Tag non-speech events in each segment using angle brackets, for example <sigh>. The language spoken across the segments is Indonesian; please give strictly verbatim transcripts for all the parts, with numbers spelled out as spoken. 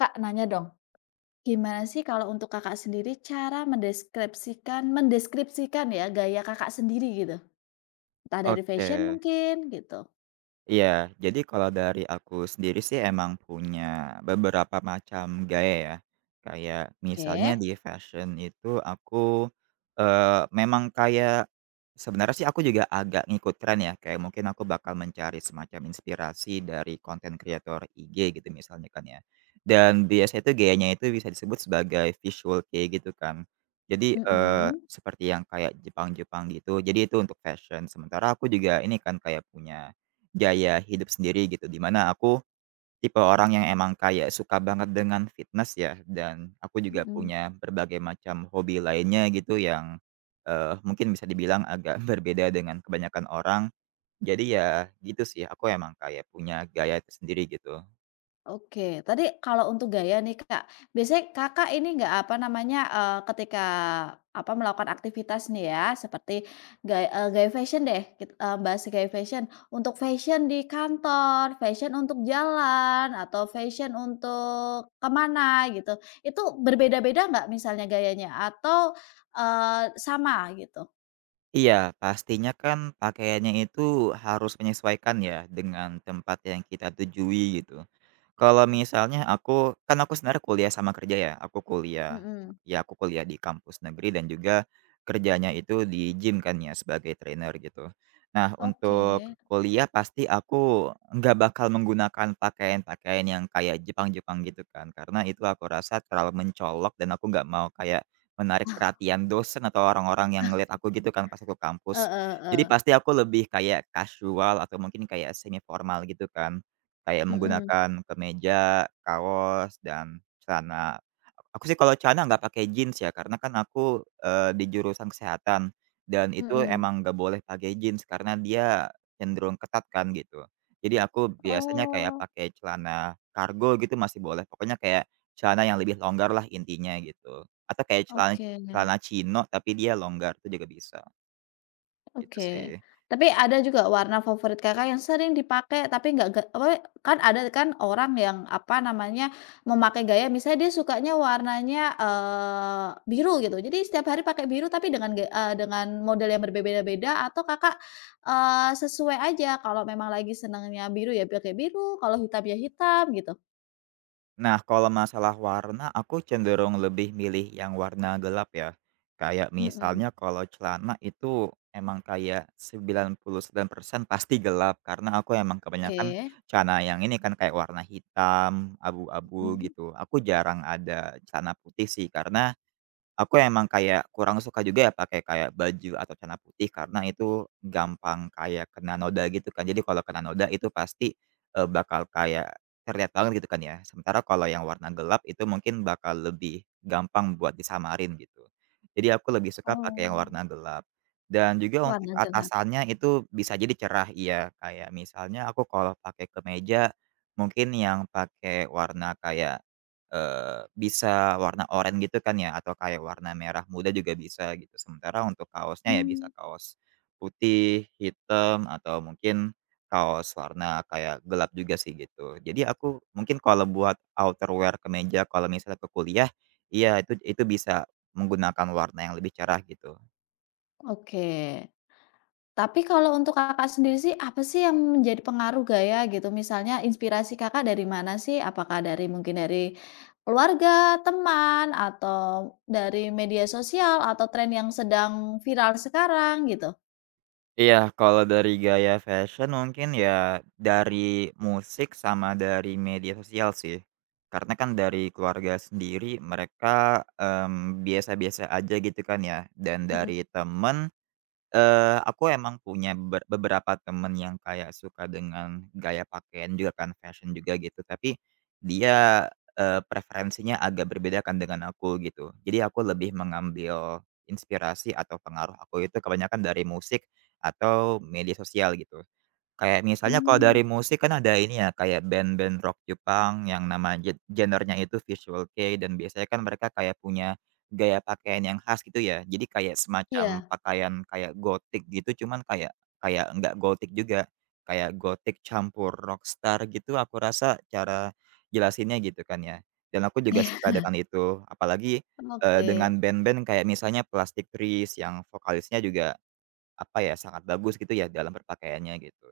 Kak, nanya dong, gimana sih kalau untuk Kakak sendiri cara mendeskripsikan mendeskripsikan ya gaya Kakak sendiri gitu? Entah dari fashion Oke. mungkin gitu. Iya, jadi kalau dari aku sendiri sih emang punya beberapa macam gaya ya. Kayak misalnya Oke, di fashion itu aku, eee, memang kayak sebenarnya sih aku juga agak ngikut tren ya, kayak mungkin aku bakal mencari semacam inspirasi dari konten kreator I G gitu misalnya kan ya. Dan biasanya itu gayanya itu bisa disebut sebagai visual kei gitu kan. Jadi, eee, mhm, seperti yang kayak Jepang-Jepang gitu, jadi itu untuk fashion. Sementara aku juga ini kan kayak punya gaya hidup sendiri gitu, dimana aku tipe orang yang emang kayak suka banget dengan fitness ya, dan aku juga mhm. punya berbagai macam hobi lainnya gitu yang, eee, mungkin bisa dibilang agak <laughs> berbeda dengan kebanyakan orang. Jadi ya gitu sih, aku emang kayak punya gaya tersendiri gitu. Oke, tadi kalau untuk gaya nih Kak, biasanya Kakak ini nggak, apa namanya, eee, ketika, apa, melakukan aktivitas nih ya, seperti gaya eee, gaya fashion deh, kit eee, bahas gaya fashion. Untuk fashion di kantor, fashion untuk jalan, atau fashion untuk kemana gitu, itu berbeda-beda nggak misalnya gayanya atau, eee, sama gitu? Iya, pastinya kan pakaiannya itu harus menyesuaikan ya dengan tempat yang kita tujui gitu. Kalau Mmm. misalnya aku, kan aku sebenarnya kuliah sama kerja ya, aku kuliah, Mhm, ya aku kuliah di kampus negeri dan juga kerjanya itu di gym kan ya sebagai trainer gitu. Nah oke. untuk kuliah pasti aku nggak bakal menggunakan pakaian-pakaian yang kayak Jepang-Jepang gitu kan, karena itu aku rasa terlalu mencolok dan aku nggak mau kayak menarik <laughs> perhatian dosen atau orang-orang yang ngeliat aku gitu kan pas aku Heeh kampus. Jadi heeh. pasti aku lebih kayak casual atau mungkin kayak semi formal gitu kan. Kayak Mhm, menggunakan kemeja, kaos, dan celana. Aku sih kalau celana nggak pakai jeans ya karena kan aku, eee, di jurusan kesehatan dan itu mhm. emang nggak boleh pakai jeans karena dia cenderung ketat kan gitu. Jadi aku biasanya kayak Oh, pakai celana kargo gitu masih boleh, pokoknya kayak celana yang lebih longgar lah intinya gitu. Atau kayak celana oke. celana chino tapi dia longgar itu juga bisa, gitu sih. Oke, tapi ada juga warna favorit Kakak yang sering dipakai tapi nggak ga apa, kan ada kan orang yang, apa namanya, memakai gaya misalnya dia sukanya warnanya, eee, biru gitu. Jadi setiap hari pakai biru tapi dengan ga eee, dengan model yang berbeda-beda atau Kakak, eee, sesuai aja kalau memang lagi senangnya biru ya pakai biru, kalau hitam ya hitam gitu? Nah, kalau masalah warna aku cenderung lebih milih yang warna gelap ya. Kayak Mhm, misalnya kalau celana itu emang kayak sembilan sembilan puluh sembilan persen pasti gelap karena aku emang oke, kebanyakan celana yang ini kan kayak warna hitam, abu-abu mhm, gitu. Aku jarang ada celana putih sih karena aku emang kayak kurang suka juga ya pakai kayak baju atau celana putih karena itu gampang kayak kena noda gitu kan. Jadi kalau kena noda itu pasti, eee, bakal kayak terlihat banget gitu kan ya. Sementara kalau yang warna gelap itu mungkin bakal lebih gampang buat disamarin gitu. Jadi aku lebih suka pakai yang oh, warna gelap. Dan juga untuk warna gelap, atasannya itu bisa jadi cerah iya, kayak misalnya aku kalau pakai kemeja mungkin yang pakai warna kayak Eee, bisa warna oranye gitu kan ya atau kayak warna merah muda juga bisa gitu. Sementara untuk kaosnya ya bisa mmm, kaos putih, hitam, atau mungkin kaos warna kayak gelap juga sih gitu. Jadi aku mungkin kalau buat outerwear kemeja kalau misalnya ke kuliah, iya itu itu bisa menggunakan warna yang lebih cerah gitu. oke. Tapi kalau untuk Kakak sendiri sih, apa sih yang menjadi pengaruh gaya gitu? Misalnya inspirasi Kakak dari mana sih? Apakah dari mungkin dari keluarga, teman, atau dari media sosial, atau tren yang sedang viral sekarang gitu? Iya, kalau dari gaya fashion mungkin ya dari musik sama dari media sosial sih. Karena kan dari keluarga sendiri mereka, mmm, biasa-biasa aja gitu kan ya, dan Mhm. dari temen Eee, aku emang punya ber beberapa temen yang kayak suka dengan gaya pakaian juga kan, fashion juga gitu, tapi dia, eee, preferensinya agak berbeda kan dengan aku gitu. Jadi aku lebih mengambil inspirasi atau pengaruh aku itu kebanyakan dari musik atau media sosial gitu. Kayak misalnya kalau Mmm. dari musik kan ada ini ya, kayak band-band rock Jepang yang nama gen genrenya itu Visual Kei dan biasanya kan mereka kayak punya gaya pakaian yang khas gitu ya. Jadi kayak semacam Iya, pakaian kayak gotik gitu cuman kayak kayak nggak gotik juga, kayak gotik campur rockstar gitu aku rasa cara jelasinnya gitu kan ya. Dan aku juga suka dengan itu. Apalagi, <laughs> eee, oke. dengan band-band kayak misalnya Plastic Trees yang vokalisnya juga apa ya, sangat bagus gitu ya dalam berpakaiannya gitu.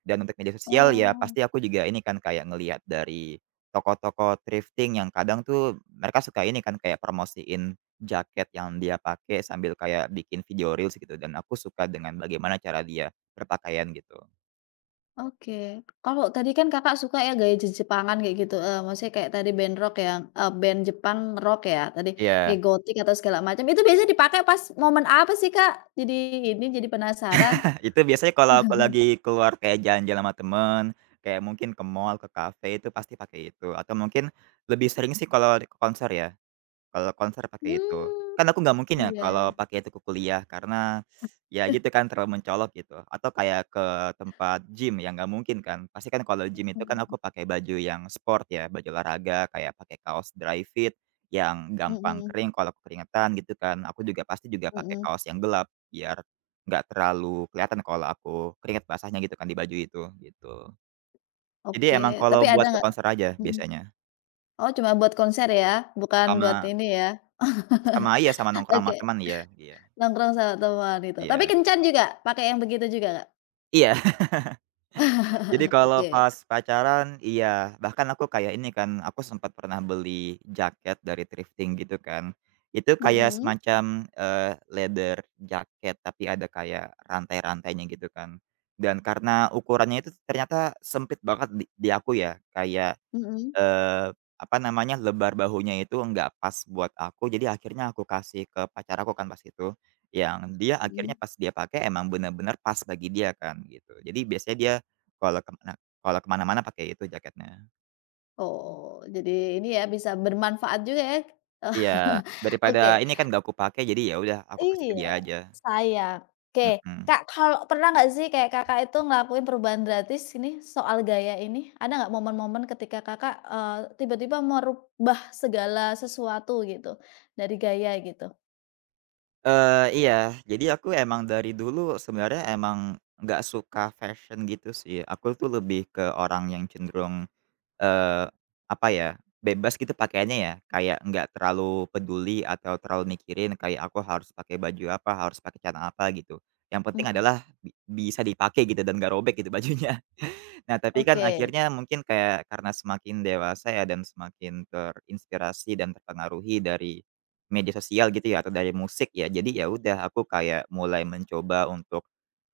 Dan untuk media sosial ya Oh. pasti aku juga ini kan kayak ngelihat dari toko-toko thrifting yang kadang tuh mereka suka ini kan kayak promosiin jaket yang dia pakai sambil kayak bikin video reels gitu dan aku suka dengan bagaimana cara dia berpakaian gitu. Oke. Kalau tadi kan Kakak suka ya gaya je Jepangan kayak gitu, eee, maksudnya kayak tadi band rock yang eee, band Jepang rock ya tadi, kayak Iya. gothic atau segala macam, itu biasanya dipakai pas momen apa sih, Kak? Jadi ini, jadi penasaran. <laughs> Itu biasanya kalau aku lagi keluar kayak jalan-jalan sama temen, kayak mungkin ke mall, ke kafe itu pasti pakai itu atau mungkin lebih sering sih kalau ke konser ya. Kalau konser pakai itu. Hmm, Kan aku nggak mungkin ya iya kalau iya. pakai itu ke kuliah karena, ya gitu kan terlalu mencolok gitu, atau kayak ke tempat gym ya nggak mungkin kan. Pasti kan kalau gym <laughs> itu kan aku Mhm, pakai baju yang sport ya, baju olahraga kayak pakai kaos dry fit yang gampang mhm kering kalau aku keringetan gitu kan. Aku juga pasti juga pakai mhm, kaos yang gelap biar nggak terlalu kelihatan kalau aku keringet basahnya gitu kan di baju itu, gitu. Jadi oke. emang kalau Tapi ada buat ke nggak konser aja mhm, biasanya, oh cuma buat konser ya, bukan buat sama ini ya? sama iya sama <laughs> nongkrong sama Oke, teman iya iya nongkrong sama teman itu. Tapi iya. kencan juga? Pakai yang begitu juga, Kak? Iya, <laughs> jadi kalau Oke. pas pacaran iya, bahkan aku kayak ini kan, aku sempat pernah beli jaket dari thrifting gitu kan. Itu kayak Mhm, semacam, eee, leather jacket tapi ada kayak rantai-rantainya gitu kan. Dan karena ukurannya itu ternyata sempit banget di di aku ya, kayak mhm Eee, apa namanya, lebar bahunya itu nggak pas buat aku, jadi akhirnya aku kasih ke pacar aku kan pas itu, yang dia mhm. akhirnya pas dia pakai emang bener-bener pas bagi dia kan gitu. Jadi biasanya dia kalau ke mana kalau ke mana-mana pakai itu jaketnya. Oh, jadi ini ya bisa bermanfaat juga ya. Iya, <laughs> daripada Oke. ini kan nggak aku pakai jadi ya udah aku kasih ke Iya, dia aja, sayang. Oke, mhm. Kak, kalau pernah nggak sih kayak Kakak itu ngelakuin perubahan gratis ini soal gaya ini? Ada nggak momen-momen ketika Kakak, eee, tiba-tiba merubah segala sesuatu gitu, dari gaya gitu? Eee, iya, jadi aku emang dari dulu sebenarnya emang nggak suka fashion gitu sih, aku tuh lebih ke orang yang cenderung Eee, apa ya, bebas gitu pakaiannya ya, kayak nggak terlalu peduli atau terlalu mikirin kayak aku harus pakai baju apa, harus pakai celana apa gitu. Yang penting Mhm, adalah bi bisa dipakai gitu dan nggak robek gitu bajunya. <laughs> Nah, tapi kan oke. akhirnya mungkin kayak karena semakin dewasa ya dan semakin terinspirasi dan terpengaruhi dari media sosial gitu ya atau dari musik ya, jadi ya udah aku kayak mulai mencoba untuk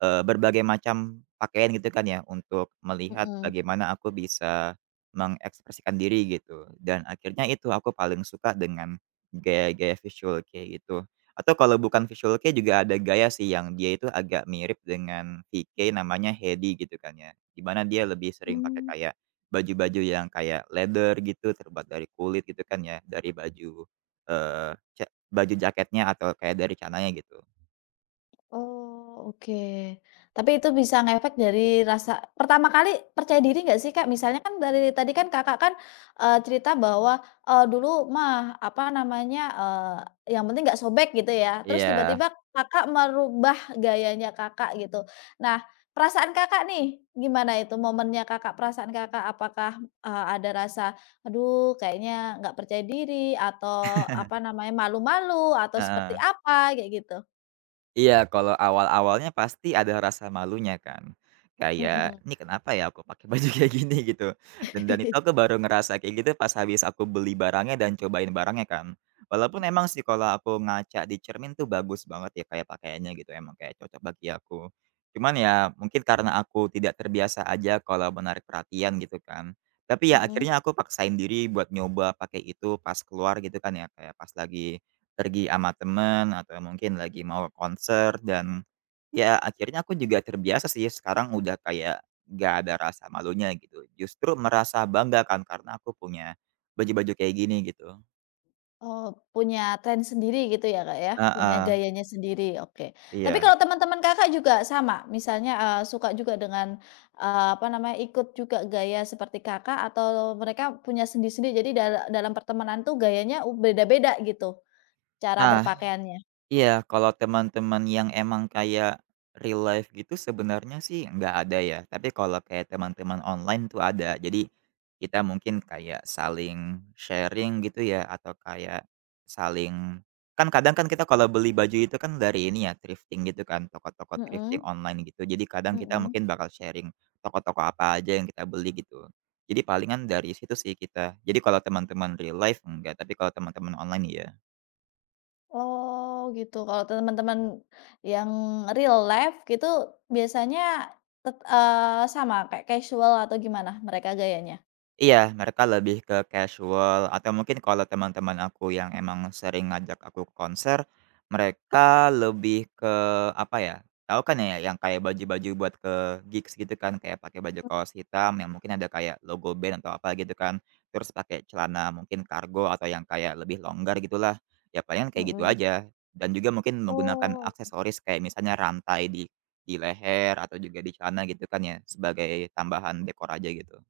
eee, berbagai macam pakaian gitu kan ya, untuk melihat Mhm. bagaimana aku bisa mengekspresikan diri gitu. Dan akhirnya itu aku paling suka dengan gaya-gaya visual kei itu. Atau kalau bukan visual kei juga ada gaya sih yang dia itu agak mirip dengan V K namanya Hedi gitu kan ya. Di mana dia lebih sering pakai Mmm. kayak baju-baju yang kayak leather gitu, terbuat dari kulit gitu kan ya, dari baju, eee, ja baju jaketnya atau kayak dari cananya gitu. Oh, oke. Tapi itu bisa ngefek dari rasa pertama kali percaya diri nggak sih, Kak? Misalnya kan dari tadi kan Kakak kan, eee, cerita bahwa, eee, dulu mah, apa namanya, eee, yang penting nggak sobek gitu ya, terus Iya. tiba-tiba Kakak merubah gayanya Kakak gitu. Nah, perasaan Kakak nih, gimana itu momennya Kakak, perasaan Kakak? Apakah, eee, ada rasa, "Aduh kayaknya nggak percaya diri," atau apa namanya, malu-malu, atau seperti Heeh. apa, kayak gitu? Iya, kalau awal-awalnya pasti ada rasa malunya kan. Kayak, Mhm. "Ini kenapa ya aku pakai baju kayak gini?" <laughs> Gitu. Dan dan itu <laughs> aku baru ngerasa kayak gitu pas habis aku beli barangnya dan cobain barangnya kan. Walaupun emang sih kalau aku ngaca di cermin tuh bagus banget ya kayak pakaiannya gitu, emang kayak cocok bagi aku. Cuman ya mungkin karena aku tidak terbiasa aja kalau menarik perhatian gitu kan. Tapi ya Mhm, akhirnya aku paksain diri buat nyoba pakai itu pas keluar gitu kan ya, kayak pas lagi pergi sama temen atau mungkin lagi mau konser dan, ya akhirnya aku juga terbiasa sih sekarang udah kayak gak ada rasa malunya gitu, justru merasa bangga kan karena aku punya baju-baju kayak gini gitu. oh, punya tren sendiri gitu ya, Kak, ya? Punya Heeh, gayanya sendiri, oke. Tapi iya. kalau teman-teman Kakak juga sama? Misalnya, eee, suka juga dengan, eee, apa namanya, ikut juga gaya seperti Kakak atau mereka punya sendiri-sendiri, jadi dala dalam pertemanan tuh gayanya u beda-beda gitu, cara Nah, berpakaiannya? iya, kalau teman-teman yang emang kayak real life gitu sebenarnya sih nggak ada ya, tapi kalau kayak teman-teman online tuh ada. Jadi kita mungkin kayak saling sharing gitu ya atau kayak saling kan kadang kan kita kalau beli baju itu kan dari ini ya thrifting gitu kan, toko-toko thrifting Mhm online gitu. Jadi kadang kita mhm. mungkin bakal sharing toko-toko apa aja yang kita beli gitu. Jadi palingan dari situ sih kita. Jadi kalau teman-teman real life enggak, tapi kalau teman-teman online iya. Oh, gitu. Kalau teman-teman yang real life gitu biasanya tet eee, sama kayak casual atau gimana mereka gayanya? Iya, mereka lebih ke casual atau mungkin kalau teman-teman aku yang emang sering ngajak aku ke konser, mereka lebih ke apa ya, tahu kan ya yang kayak baju-baju buat ke gigs gitu kan, kayak pakai baju kaos hitam yang mungkin ada kayak logo band atau apa gitu kan, terus pakai celana mungkin kargo atau yang kayak lebih longgar gitulah, ya palingan kayak gitu Mhm. aja. Dan juga mungkin menggunakan Oh aksesoris kayak misalnya rantai di di leher atau juga di celana gitu kan ya, sebagai tambahan dekor aja gitu.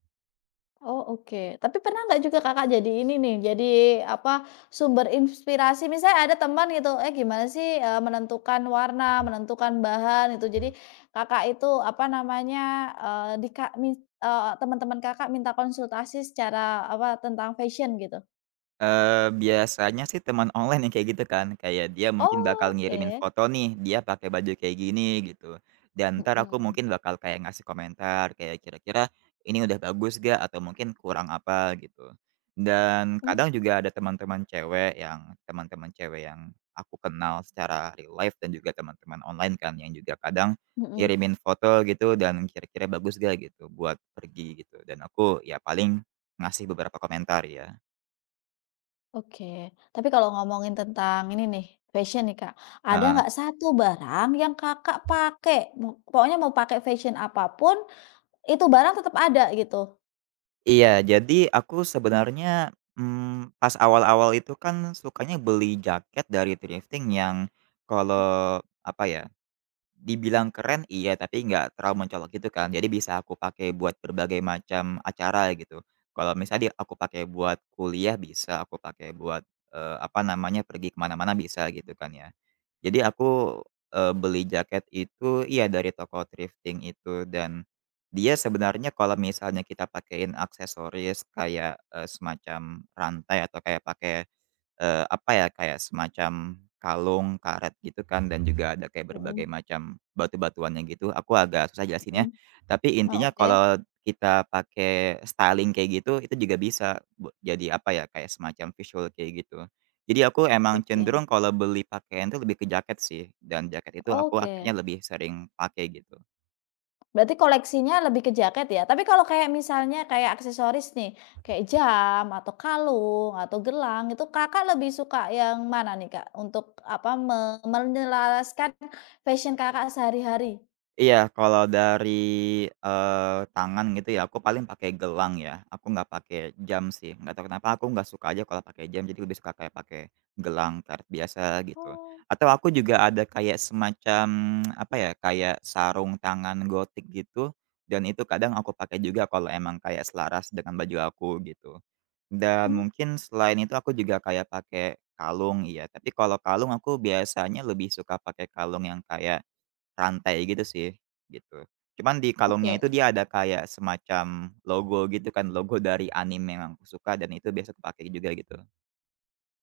oh oke. Tapi pernah nggak juga Kakak jadi ini nih, jadi apa, sumber inspirasi? Misalnya ada teman gitu, "Eh gimana sih, eee, menentukan warna, menentukan bahan," itu? Jadi Kakak itu apa namanya, eee, dika teman-teman Kakak minta konsultasi secara apa, tentang fashion gitu? Eee, biasanya sih teman online yang kayak gitu kan, kayak dia mungkin Oh, bakal ngirimin oke. foto nih, dia pakai baju kayak gini gitu, dan entar aku Mhm. mungkin bakal kayak ngasih komentar kayak kira-kira ini udah bagus gak atau mungkin kurang apa gitu. Dan Mmm, kadang juga ada teman-teman cewek yang teman-teman cewek yang aku kenal secara real life dan juga teman-teman online kan yang juga kadang mhm. ngirimin foto gitu dan kira-kira bagus gak gitu buat pergi gitu dan aku ya paling ngasih beberapa komentar ya. Oke, tapi kalau ngomongin tentang ini nih, fashion nih Kak, ada Heeh. nggak satu barang yang Kakak pakai, mu pokoknya mau pakai fashion apapun itu barang tetap ada gitu? Iya, jadi aku sebenarnya, mmm, pas awal-awal itu kan sukanya beli jaket dari thrifting yang kalau, apa ya, dibilang keren iya, tapi nggak terlalu mencolok gitu kan. Jadi bisa aku pakai buat berbagai macam acara gitu. Kalau misalnya di aku pakai buat kuliah bisa, aku pakai buat, eee, apa namanya, pergi kemana mana bisa gitu kan ya. Jadi aku, eee, beli jaket itu iya dari toko thrifting itu dan dia sebenarnya kalau misalnya kita pakein aksesoris kayak, eee, semacam rantai atau kayak pakai Eee, apa ya, kayak semacam kalung, karet gitu kan dan juga ada kayak berbagai Mhm macam batu-batuannya gitu, aku agak susah jelasinnya. mhm. Tapi Oh intinya oke kalau kita pakai styling kayak gitu, itu juga bisa bu jadi apa ya, kayak semacam visual kayak gitu. Jadi aku emang oke cenderung kalau beli pakaian tuh lebih ke jaket sih, dan jaket itu aku oke, akhirnya lebih sering pakai gitu. berarti koleksinya lebih ke jaket ya? Tapi kalau kayak misalnya kayak aksesoris nih, kayak jam atau kalung atau gelang itu Kakak lebih suka yang mana nih Kak, untuk apa, me menyelaraskan fashion Kakak sehari-hari? Iya, kalau dari, eee, tangan gitu ya, aku paling pakai gelang ya. Aku nggak pakai jam sih, nggak tahu kenapa aku nggak suka aja kalau pakai jam, jadi lebih suka kayak pakai gelang karet biasa gitu. Oh, Atau aku juga ada kayak semacam, <tsk> apa ya, kayak sarung tangan gotik gitu, dan itu kadang aku pakai juga kalau emang kayak selaras dengan baju aku gitu. Dan mmm, mungkin selain itu aku juga kayak pakai kalung, iya. Tapi kalau kalung aku biasanya lebih suka pakai kalung yang kayak rantai gitu sih, gitu. Cuman di kalungnya oke. itu dia ada kayak semacam logo gitu kan, logo dari anime yang aku suka dan itu biasa kupakai juga gitu.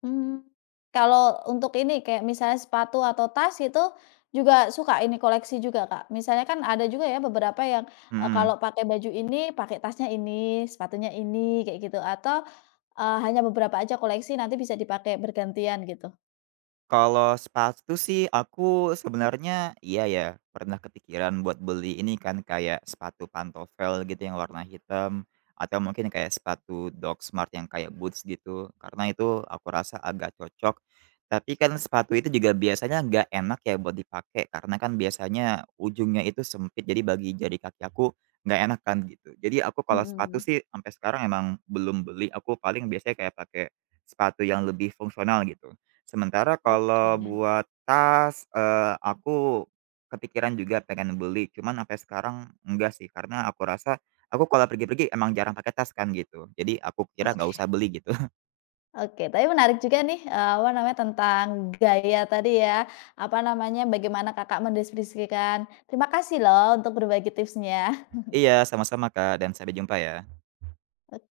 Mmm, kalau untuk ini kayak misalnya sepatu atau tas itu juga suka ini koleksi juga, Kak. Misalnya kan ada juga ya beberapa yang, eee, Mhm. kalau pakai baju ini, pakai tasnya ini, sepatunya ini, kayak gitu atau, eee, hanya beberapa aja koleksi nanti bisa dipakai bergantian gitu? Kalau sepatu sih aku sebenarnya iya ya, pernah kepikiran buat beli ini kan kayak sepatu pantofel gitu yang warna hitam, atau mungkin kayak sepatu dog Smart yang kayak boots gitu, karena itu aku rasa agak cocok. Tapi kan sepatu itu juga biasanya nggak enak ya buat dipakai, karena kan biasanya ujungnya itu sempit, jadi bagi jari kaki aku nggak enak kan gitu. Jadi aku kalau Mhm, sepatu sih sampai sekarang emang belum beli, aku paling biasanya kayak pakai sepatu yang lebih fungsional gitu. Sementara oke kalau buat tas, eee, aku kepikiran juga pengen beli, cuman sampai sekarang enggak sih, karena aku rasa aku kalau pergi-pergi emang jarang pakai tas kan gitu. Jadi aku kira nggak oke. usah beli gitu. <laughs> Oke, tapi menarik juga nih, eee, apa namanya, tentang gaya tadi ya, apa namanya, bagaimana Kakak mendeskripsikan. Terima kasih loh untuk berbagi tipsnya. Iya, sama-sama Kak, dan sampai jumpa ya. <laughs>